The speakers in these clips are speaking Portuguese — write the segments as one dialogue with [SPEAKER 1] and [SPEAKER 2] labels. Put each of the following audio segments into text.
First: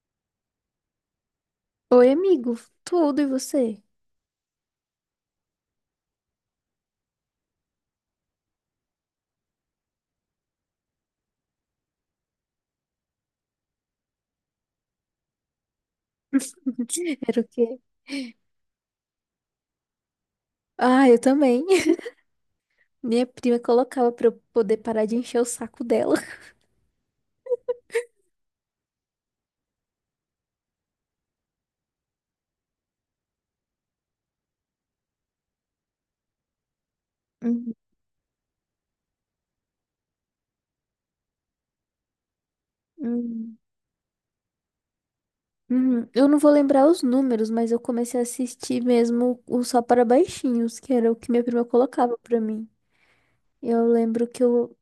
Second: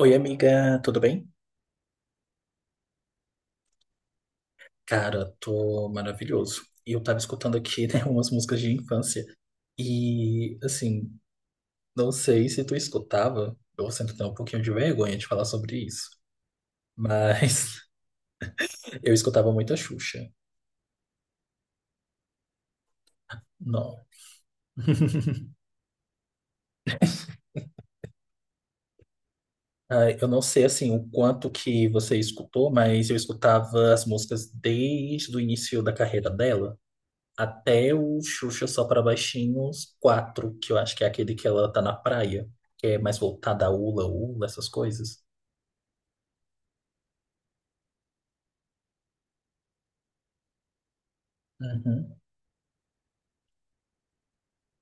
[SPEAKER 1] Oi, amiga, tudo bem?
[SPEAKER 2] Oi, amigo. Tudo e você?
[SPEAKER 1] Cara, tô maravilhoso. E eu tava escutando aqui, né, umas músicas de infância. E, assim, não sei se tu escutava, eu sinto até um pouquinho de vergonha de falar sobre isso,
[SPEAKER 2] Era o quê?
[SPEAKER 1] mas eu escutava muita Xuxa.
[SPEAKER 2] Ah, eu também. Minha prima
[SPEAKER 1] Não.
[SPEAKER 2] colocava pra eu poder parar de encher o saco dela.
[SPEAKER 1] Ah, eu não sei, assim, o quanto que você escutou, mas eu escutava as músicas desde o início da carreira dela.
[SPEAKER 2] Uhum,
[SPEAKER 1] Até o Xuxa Só Pra Baixinhos 4, que eu acho que é aquele que ela tá na praia, que é mais
[SPEAKER 2] uhum.
[SPEAKER 1] voltada a Ula Ula, essas coisas.
[SPEAKER 2] Uhum, eu não vou lembrar os números, mas eu comecei a assistir mesmo o Só para Baixinhos, que era o que minha prima
[SPEAKER 1] Uhum.
[SPEAKER 2] colocava pra mim. Eu lembro que eu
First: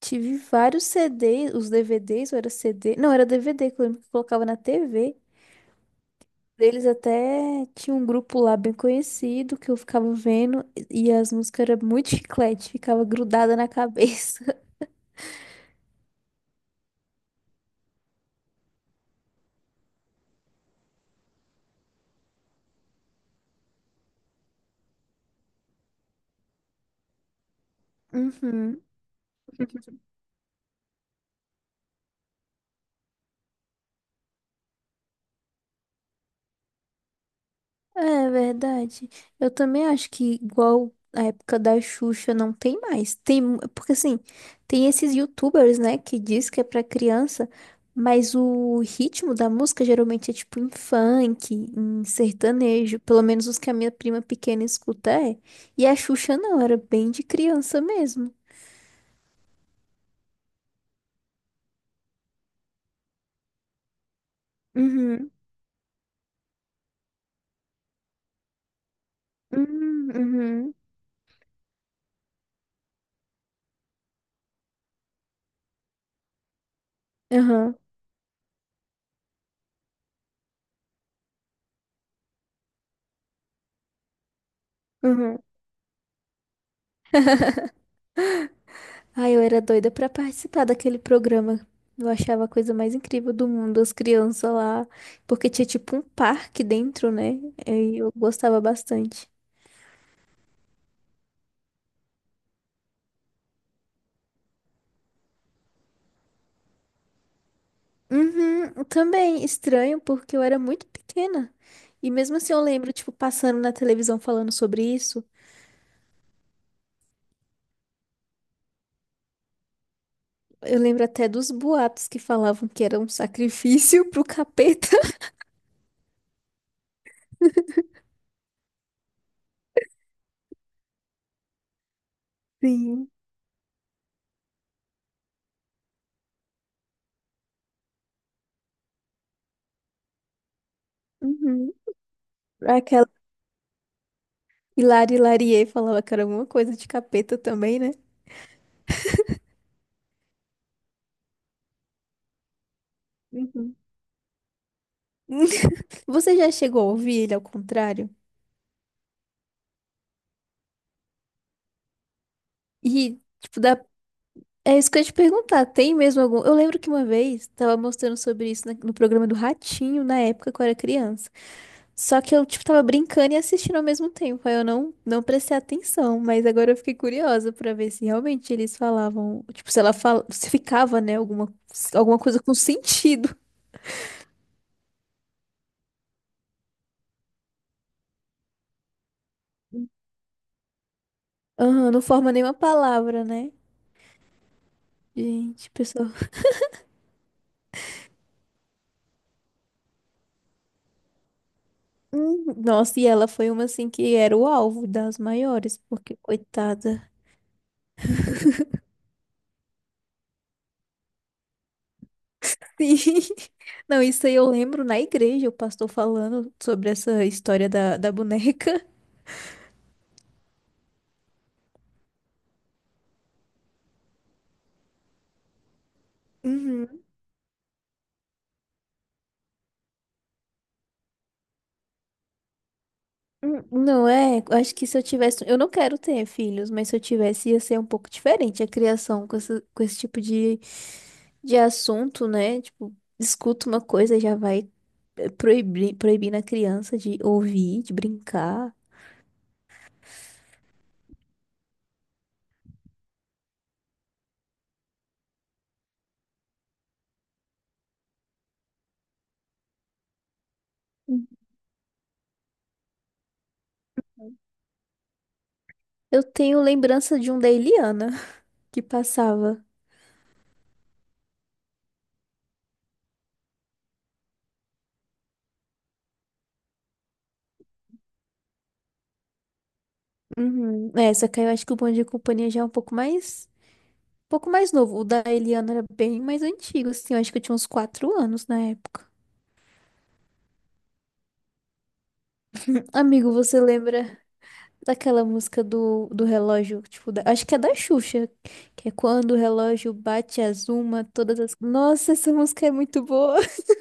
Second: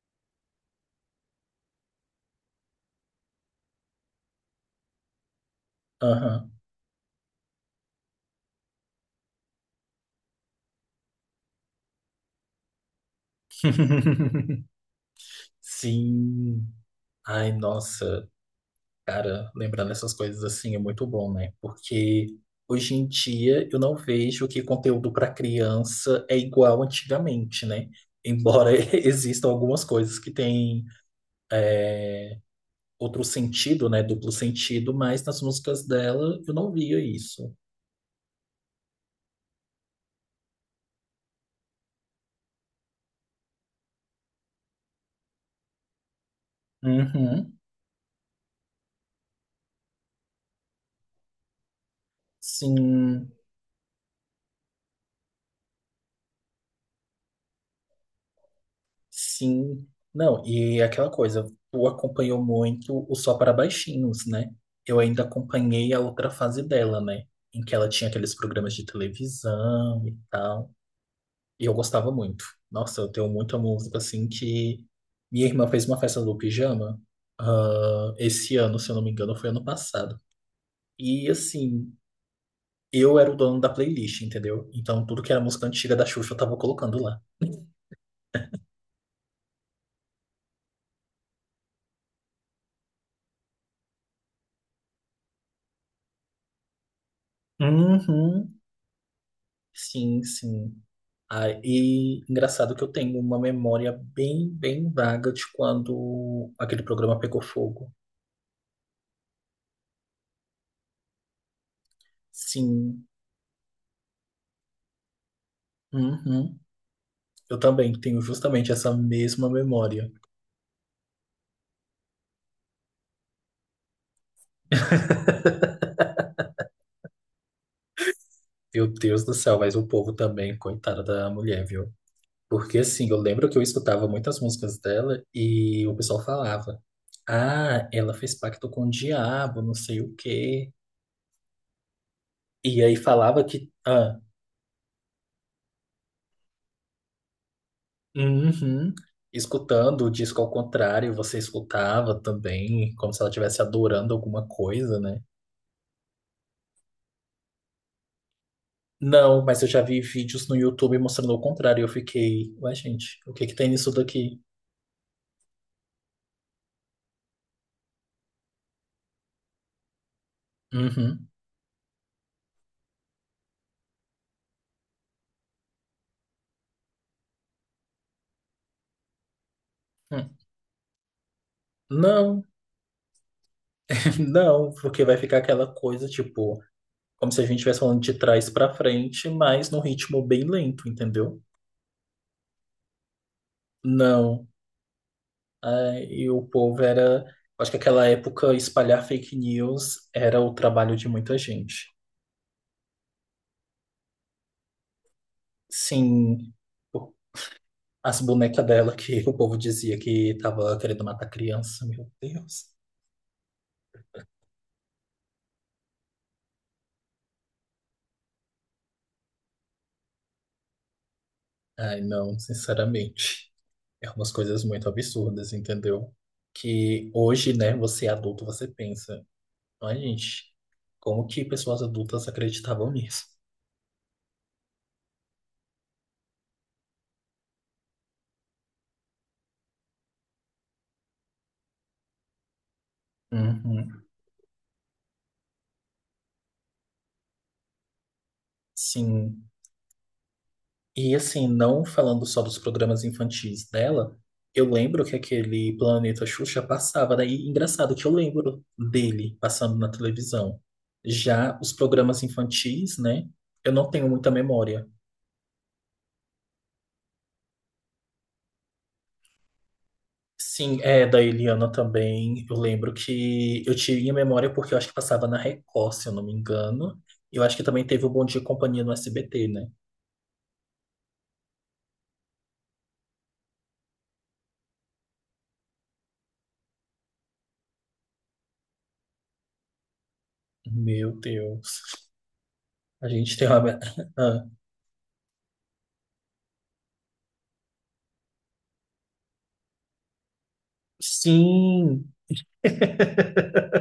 [SPEAKER 2] tive vários CDs, os DVDs, ou era CD? Não, era DVD que eu lembro que eu colocava na TV.
[SPEAKER 1] Aham.
[SPEAKER 2] Eles até tinha um grupo lá bem conhecido que eu ficava vendo e as músicas eram muito chiclete, ficava grudada na cabeça.
[SPEAKER 1] Sim. Ai, nossa, cara, lembrando essas coisas assim é muito bom, né? Porque hoje em dia eu não vejo que conteúdo para criança é igual antigamente, né? Embora
[SPEAKER 2] Uhum.
[SPEAKER 1] existam algumas coisas que têm outro sentido, né? Duplo sentido, mas nas músicas dela eu não via isso.
[SPEAKER 2] É verdade. Eu também acho que igual a época da Xuxa não tem mais. Tem, mu- porque assim, tem esses YouTubers, né, que diz que é pra criança,
[SPEAKER 1] Uhum.
[SPEAKER 2] mas o ritmo da música geralmente é tipo em funk, em sertanejo, pelo
[SPEAKER 1] Sim,
[SPEAKER 2] menos os que a minha prima pequena escuta é. E a Xuxa não, era bem de criança mesmo.
[SPEAKER 1] sim. Não, e aquela coisa, tu acompanhou muito o Só para Baixinhos, né? Eu ainda
[SPEAKER 2] Uhum.
[SPEAKER 1] acompanhei a outra fase dela, né? Em que ela tinha aqueles programas de televisão e tal.
[SPEAKER 2] Uhum.
[SPEAKER 1] E eu gostava muito. Nossa, eu tenho muita música assim que. Minha irmã fez uma festa do pijama,
[SPEAKER 2] Aham.
[SPEAKER 1] ah, esse ano, se eu não me engano, foi ano passado. E assim, eu era o dono da playlist, entendeu? Então tudo que
[SPEAKER 2] Uhum.
[SPEAKER 1] era música antiga da Xuxa eu tava colocando lá.
[SPEAKER 2] Ai, eu era doida pra participar daquele programa. Eu achava a coisa mais incrível do mundo, as crianças lá, porque tinha tipo um parque dentro, né? E eu
[SPEAKER 1] Uhum.
[SPEAKER 2] gostava bastante.
[SPEAKER 1] Sim, sim. Ah, e engraçado que eu tenho uma memória bem, bem vaga de quando aquele programa pegou fogo.
[SPEAKER 2] Uhum, também estranho, porque eu era muito pequena. E mesmo assim eu lembro,
[SPEAKER 1] Sim.
[SPEAKER 2] tipo, passando na televisão falando sobre isso.
[SPEAKER 1] Uhum. Eu também tenho justamente essa mesma memória.
[SPEAKER 2] Eu lembro até dos boatos que falavam que era um sacrifício pro capeta.
[SPEAKER 1] Meu Deus do céu, mas o povo também, coitada da mulher, viu? Porque
[SPEAKER 2] Sim.
[SPEAKER 1] assim, eu lembro que eu escutava muitas músicas dela e o pessoal falava: ah, ela fez pacto com o diabo, não sei o quê.
[SPEAKER 2] Uhum.
[SPEAKER 1] E aí falava que. Ah,
[SPEAKER 2] Hilari Larié falava que era alguma coisa de capeta também, né?
[SPEAKER 1] uhum. Escutando o disco ao contrário, você escutava também, como se ela estivesse
[SPEAKER 2] Uhum.
[SPEAKER 1] adorando alguma coisa, né?
[SPEAKER 2] Você já chegou a ouvir ele ao contrário?
[SPEAKER 1] Não, mas eu já vi vídeos no YouTube mostrando o contrário. E eu fiquei, ué, gente,
[SPEAKER 2] E,
[SPEAKER 1] o que que
[SPEAKER 2] tipo,
[SPEAKER 1] tem
[SPEAKER 2] dá...
[SPEAKER 1] nisso daqui?
[SPEAKER 2] é isso que eu ia te perguntar. Tem mesmo algum. Eu lembro que uma vez tava mostrando sobre isso na- no programa do Ratinho, na época que eu era
[SPEAKER 1] Uhum.
[SPEAKER 2] criança. Só que eu, tipo, tava brincando e assistindo ao mesmo tempo. Aí eu não prestei atenção. Mas agora eu fiquei curiosa pra ver se realmente eles falavam. Tipo, se ela fala...
[SPEAKER 1] Hum.
[SPEAKER 2] se ficava, né? Alguma, alguma coisa
[SPEAKER 1] Não,
[SPEAKER 2] com sentido.
[SPEAKER 1] não, porque vai ficar aquela coisa tipo, como se a gente estivesse falando de trás pra frente, mas num ritmo bem lento, entendeu?
[SPEAKER 2] Aham, não forma nenhuma palavra, né?
[SPEAKER 1] Não.
[SPEAKER 2] Gente,
[SPEAKER 1] Ah,
[SPEAKER 2] pessoal.
[SPEAKER 1] e o povo era. Acho que aquela época espalhar fake news era o trabalho de muita gente.
[SPEAKER 2] Nossa, e ela foi uma assim que era o alvo das maiores, porque
[SPEAKER 1] Sim,
[SPEAKER 2] coitada.
[SPEAKER 1] as bonecas dela que o povo dizia que tava querendo matar criança, meu Deus.
[SPEAKER 2] Sim. Não, isso aí eu lembro na igreja, o pastor falando sobre essa história da boneca.
[SPEAKER 1] Ai, não, sinceramente. É umas coisas muito absurdas, entendeu?
[SPEAKER 2] Uhum.
[SPEAKER 1] Que hoje, né, você é adulto, você pensa, ai, gente, como que pessoas adultas acreditavam nisso?
[SPEAKER 2] Não é, eu acho que se eu tivesse, eu não quero ter filhos, mas se eu tivesse ia ser um pouco diferente a criação com esse tipo de assunto, né? Tipo, escuta uma
[SPEAKER 1] Uhum,
[SPEAKER 2] coisa e já vai proibir, proibindo a criança de ouvir, de brincar.
[SPEAKER 1] sim. E assim, não falando só dos programas infantis dela, eu lembro que aquele Planeta Xuxa passava, daí engraçado que eu lembro dele passando na televisão. Já os programas infantis, né? Eu não tenho muita memória.
[SPEAKER 2] Eu tenho lembrança de um da Eliana que passava.
[SPEAKER 1] Sim, é da Eliana também. Eu lembro que eu tinha memória porque eu acho que passava na Record, se eu não me engano. E eu acho que também teve o Bom Dia e Companhia no SBT, né?
[SPEAKER 2] Uhum. É, só que aí eu acho que o Bom Dia e Companhia já é um pouco mais novo. O da Eliana era bem mais antigo, assim. Eu acho que eu tinha uns 4 anos na época.
[SPEAKER 1] Meu Deus. A
[SPEAKER 2] Amigo,
[SPEAKER 1] gente tem
[SPEAKER 2] você
[SPEAKER 1] uma.
[SPEAKER 2] lembra
[SPEAKER 1] Ah,
[SPEAKER 2] daquela música do relógio? Tipo, da- acho que é da Xuxa, que é quando o relógio bate as uma, todas as. Nossa,
[SPEAKER 1] sim.
[SPEAKER 2] essa música é muito boa.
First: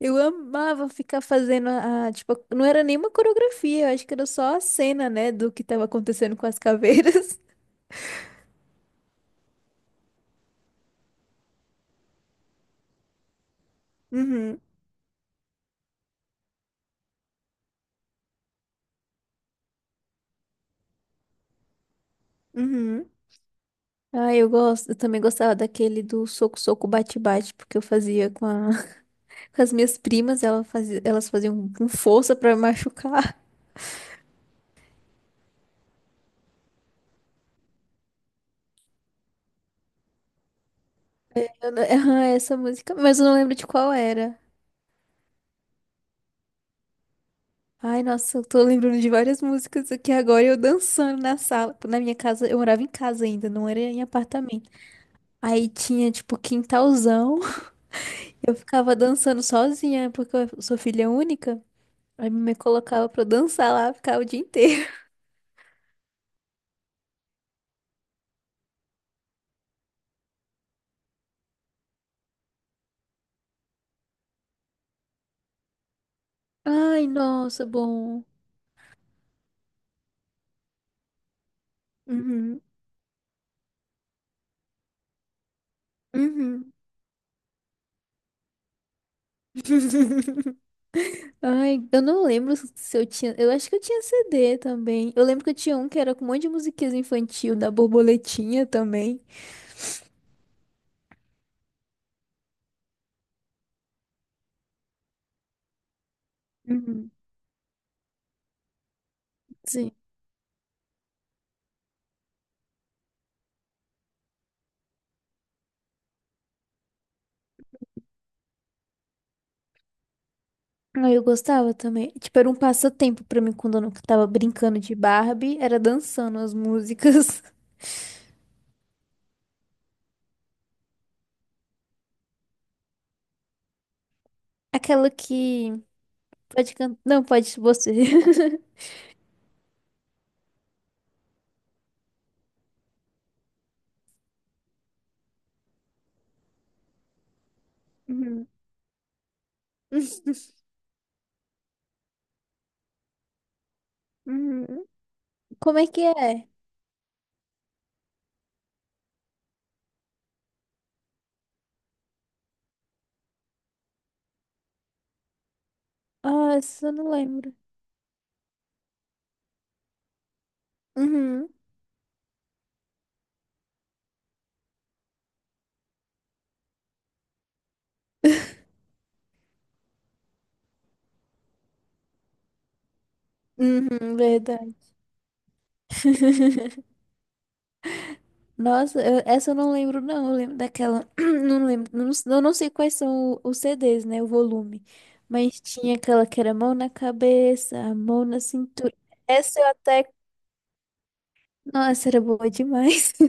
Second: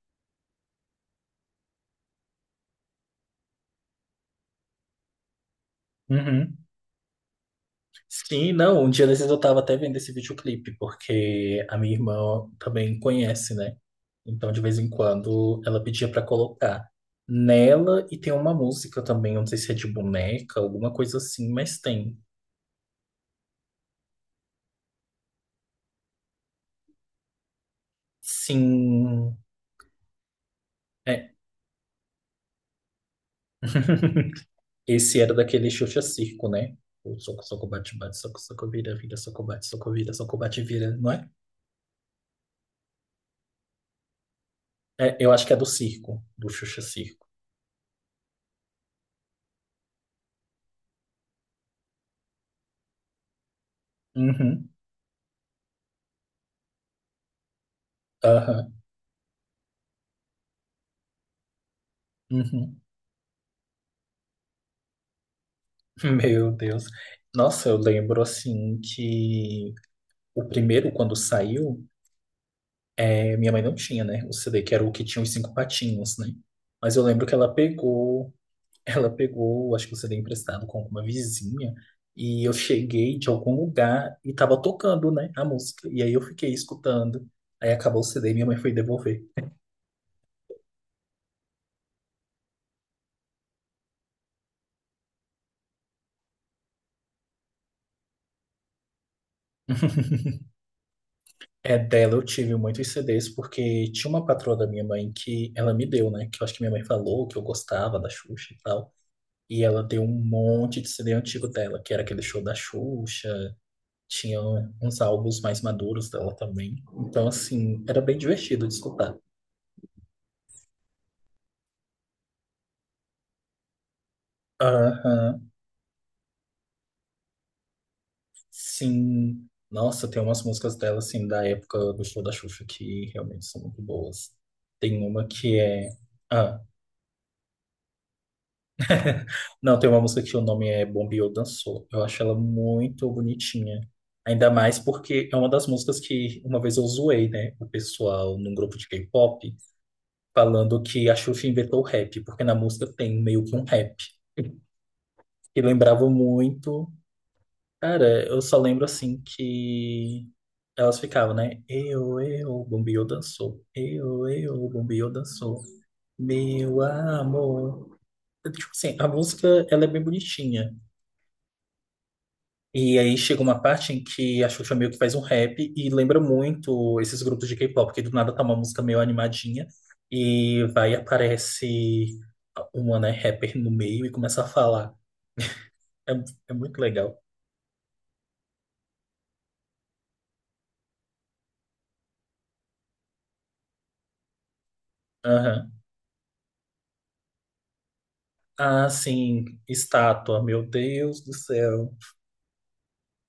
[SPEAKER 2] Eu amava ficar fazendo tipo, não era nenhuma coreografia, eu acho que era só a cena, né, do que tava acontecendo com
[SPEAKER 1] Uhum.
[SPEAKER 2] as caveiras.
[SPEAKER 1] Sim, não, um dia desses eu tava até vendo esse videoclipe, porque a minha irmã também conhece, né? Então, de
[SPEAKER 2] Uhum,
[SPEAKER 1] vez em quando, ela pedia pra colocar. Nela, e tem uma música também, eu não sei se é de boneca, alguma coisa assim, mas tem.
[SPEAKER 2] uhum. Ah, eu gosto. Eu também gostava daquele do soco, soco, bate, bate, porque eu fazia com, a-
[SPEAKER 1] Sim,
[SPEAKER 2] com as minhas primas, ela fazia, elas
[SPEAKER 1] é,
[SPEAKER 2] faziam com força pra me machucar.
[SPEAKER 1] esse era daquele Xuxa Circo, né? O soco, soco, bate, bate, soco, soco, vira, vira, soco, bate, soco, vira, soco, bate, vira, não é?
[SPEAKER 2] Eu não- Ah, essa música, mas eu não lembro de qual era.
[SPEAKER 1] É, eu acho que é do circo, do Xuxa Circo.
[SPEAKER 2] Ai, nossa, eu tô lembrando de várias músicas aqui agora, eu dançando na sala. Na minha casa, eu morava em casa ainda, não era em
[SPEAKER 1] Uhum,
[SPEAKER 2] apartamento. Aí tinha, tipo, quintalzão. Eu
[SPEAKER 1] aham,
[SPEAKER 2] ficava dançando sozinha, porque eu sou filha única. Aí me
[SPEAKER 1] uhum.
[SPEAKER 2] colocava pra eu dançar lá, ficava o dia inteiro.
[SPEAKER 1] Meu Deus. Nossa, eu lembro assim que o primeiro, quando saiu, é, minha mãe não tinha, né? O CD, que era o que tinha os cinco patinhos, né? Mas eu
[SPEAKER 2] Ai,
[SPEAKER 1] lembro que ela
[SPEAKER 2] nossa, bom.
[SPEAKER 1] pegou, ela pegou, acho que o CD emprestado com alguma vizinha, e eu
[SPEAKER 2] Uhum,
[SPEAKER 1] cheguei de algum lugar e tava tocando, né, a música. E aí eu fiquei
[SPEAKER 2] uhum.
[SPEAKER 1] escutando. Aí acabou o CD e minha mãe foi devolver.
[SPEAKER 2] Ai, eu não lembro se eu tinha. Eu acho que eu tinha CD também. Eu lembro que eu tinha um que era com um monte de musiquinhas infantil, da borboletinha também.
[SPEAKER 1] É, dela eu tive muitos CDs, porque tinha uma patroa da minha mãe que ela me deu, né? Que eu acho que minha mãe
[SPEAKER 2] Uhum,
[SPEAKER 1] falou que eu gostava da Xuxa e tal. E ela
[SPEAKER 2] sim.
[SPEAKER 1] tem um monte de CD antigo dela, que era aquele show da Xuxa, tinha uns álbuns mais maduros dela também. Então, assim, era bem divertido de escutar.
[SPEAKER 2] Aí eu gostava também. Tipo, era um passatempo pra mim quando eu não tava brincando de
[SPEAKER 1] Aham,
[SPEAKER 2] Barbie, era dançando as músicas.
[SPEAKER 1] sim. Nossa, tem umas músicas dela, assim, da época do show da Xuxa que realmente são muito boas. Tem
[SPEAKER 2] Aquela
[SPEAKER 1] uma que
[SPEAKER 2] que
[SPEAKER 1] é. Ah,
[SPEAKER 2] pode cantar. Não, pode você.
[SPEAKER 1] não, tem uma música que o nome é Bombeou Dançou. Eu acho ela muito bonitinha. Ainda mais porque é uma das músicas que uma vez eu zoei, né? O pessoal
[SPEAKER 2] Uhum.
[SPEAKER 1] num grupo de K-pop falando que a Xuxa inventou o rap, porque na música tem meio que um rap.
[SPEAKER 2] Uhum.
[SPEAKER 1] E
[SPEAKER 2] Como é que
[SPEAKER 1] lembrava
[SPEAKER 2] é?
[SPEAKER 1] muito. Cara, eu só lembro assim que elas ficavam, né? Eu, Bombio dançou. Eu, Bombio dançou.
[SPEAKER 2] Ah,
[SPEAKER 1] Meu
[SPEAKER 2] essa eu não lembro.
[SPEAKER 1] amor. Tipo assim, a música ela é bem bonitinha.
[SPEAKER 2] Uhum.
[SPEAKER 1] E aí chega uma parte em que a Xuxa meio que faz um rap e lembra muito esses grupos de K-pop, porque do nada tá uma música meio animadinha e vai e aparece uma, né, rapper no meio e
[SPEAKER 2] Uhum,
[SPEAKER 1] começa a
[SPEAKER 2] verdade.
[SPEAKER 1] falar. É, é muito legal.
[SPEAKER 2] Nossa, eu- essa eu não lembro, não. Eu lembro daquela. Não lembro. Não, eu não sei quais são o- os CDs, né? O volume. Mas
[SPEAKER 1] Aham.
[SPEAKER 2] tinha aquela que era mão na cabeça, a mão na
[SPEAKER 1] Ah,
[SPEAKER 2] cintura.
[SPEAKER 1] sim,
[SPEAKER 2] Essa eu até.
[SPEAKER 1] estátua, meu Deus do céu.
[SPEAKER 2] Nossa, era boa demais.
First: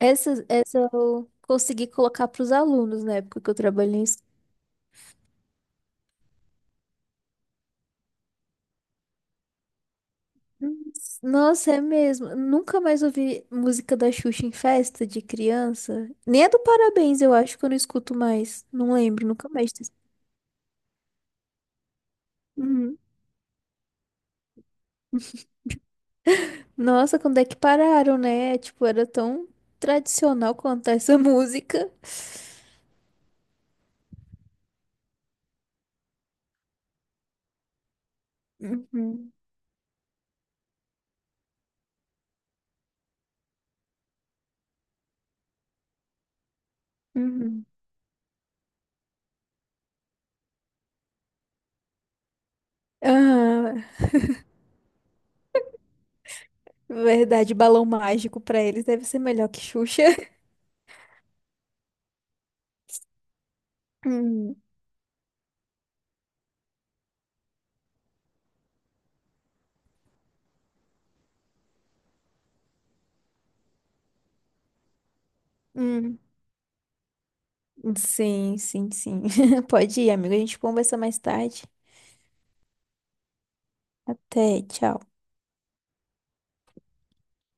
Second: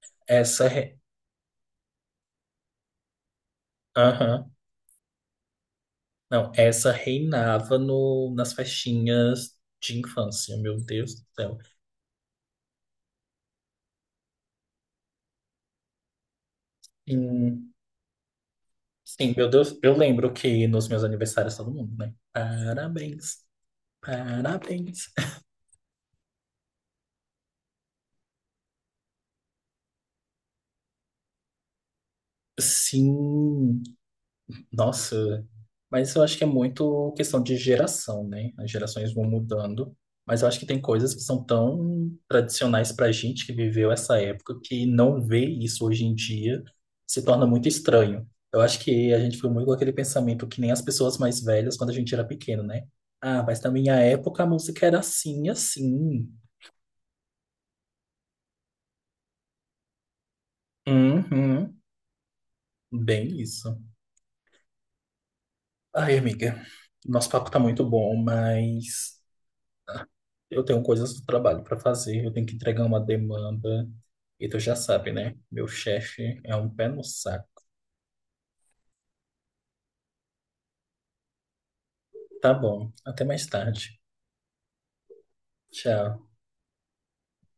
[SPEAKER 2] Essa,
[SPEAKER 1] Essa,
[SPEAKER 2] essa eu consegui colocar para os alunos na época que eu trabalhei. Em
[SPEAKER 1] aham. Não, essa reinava no, nas festinhas de infância, meu Deus
[SPEAKER 2] es-
[SPEAKER 1] do céu.
[SPEAKER 2] nossa, é mesmo. Nunca mais ouvi música da Xuxa em festa de criança. Nem a do Parabéns, eu acho que eu
[SPEAKER 1] Em
[SPEAKER 2] não escuto mais. Não lembro,
[SPEAKER 1] Sim, meu
[SPEAKER 2] nunca mais.
[SPEAKER 1] Deus, eu lembro que nos meus aniversários todo mundo, né? Parabéns, parabéns.
[SPEAKER 2] Nossa, quando é que pararam, né? Tipo, era tão tradicional cantar essa música.
[SPEAKER 1] Sim, nossa, mas eu acho que é muito questão de geração, né? As gerações vão
[SPEAKER 2] Uhum,
[SPEAKER 1] mudando, mas eu acho que tem coisas que são tão tradicionais pra gente que viveu essa época que não ver isso hoje em dia se torna
[SPEAKER 2] uhum.
[SPEAKER 1] muito estranho. Eu acho que a gente foi muito com aquele pensamento que nem as pessoas mais velhas quando a gente era pequeno, né? Ah, mas na
[SPEAKER 2] Ah,
[SPEAKER 1] minha época a música era assim, assim.
[SPEAKER 2] verdade, balão mágico pra eles deve ser melhor que Xuxa.
[SPEAKER 1] Uhum, bem isso.
[SPEAKER 2] Hum,
[SPEAKER 1] Ai, amiga, nosso papo tá muito bom, mas eu tenho coisas do trabalho para fazer, eu tenho que entregar uma demanda, e tu já sabe, né? Meu
[SPEAKER 2] hum.
[SPEAKER 1] chefe é um pé no saco.
[SPEAKER 2] Sim, sim, sim. Pode ir, amigo. A gente conversa mais tarde.
[SPEAKER 1] Tá bom, até mais tarde.
[SPEAKER 2] Até, tchau.
[SPEAKER 1] Tchau.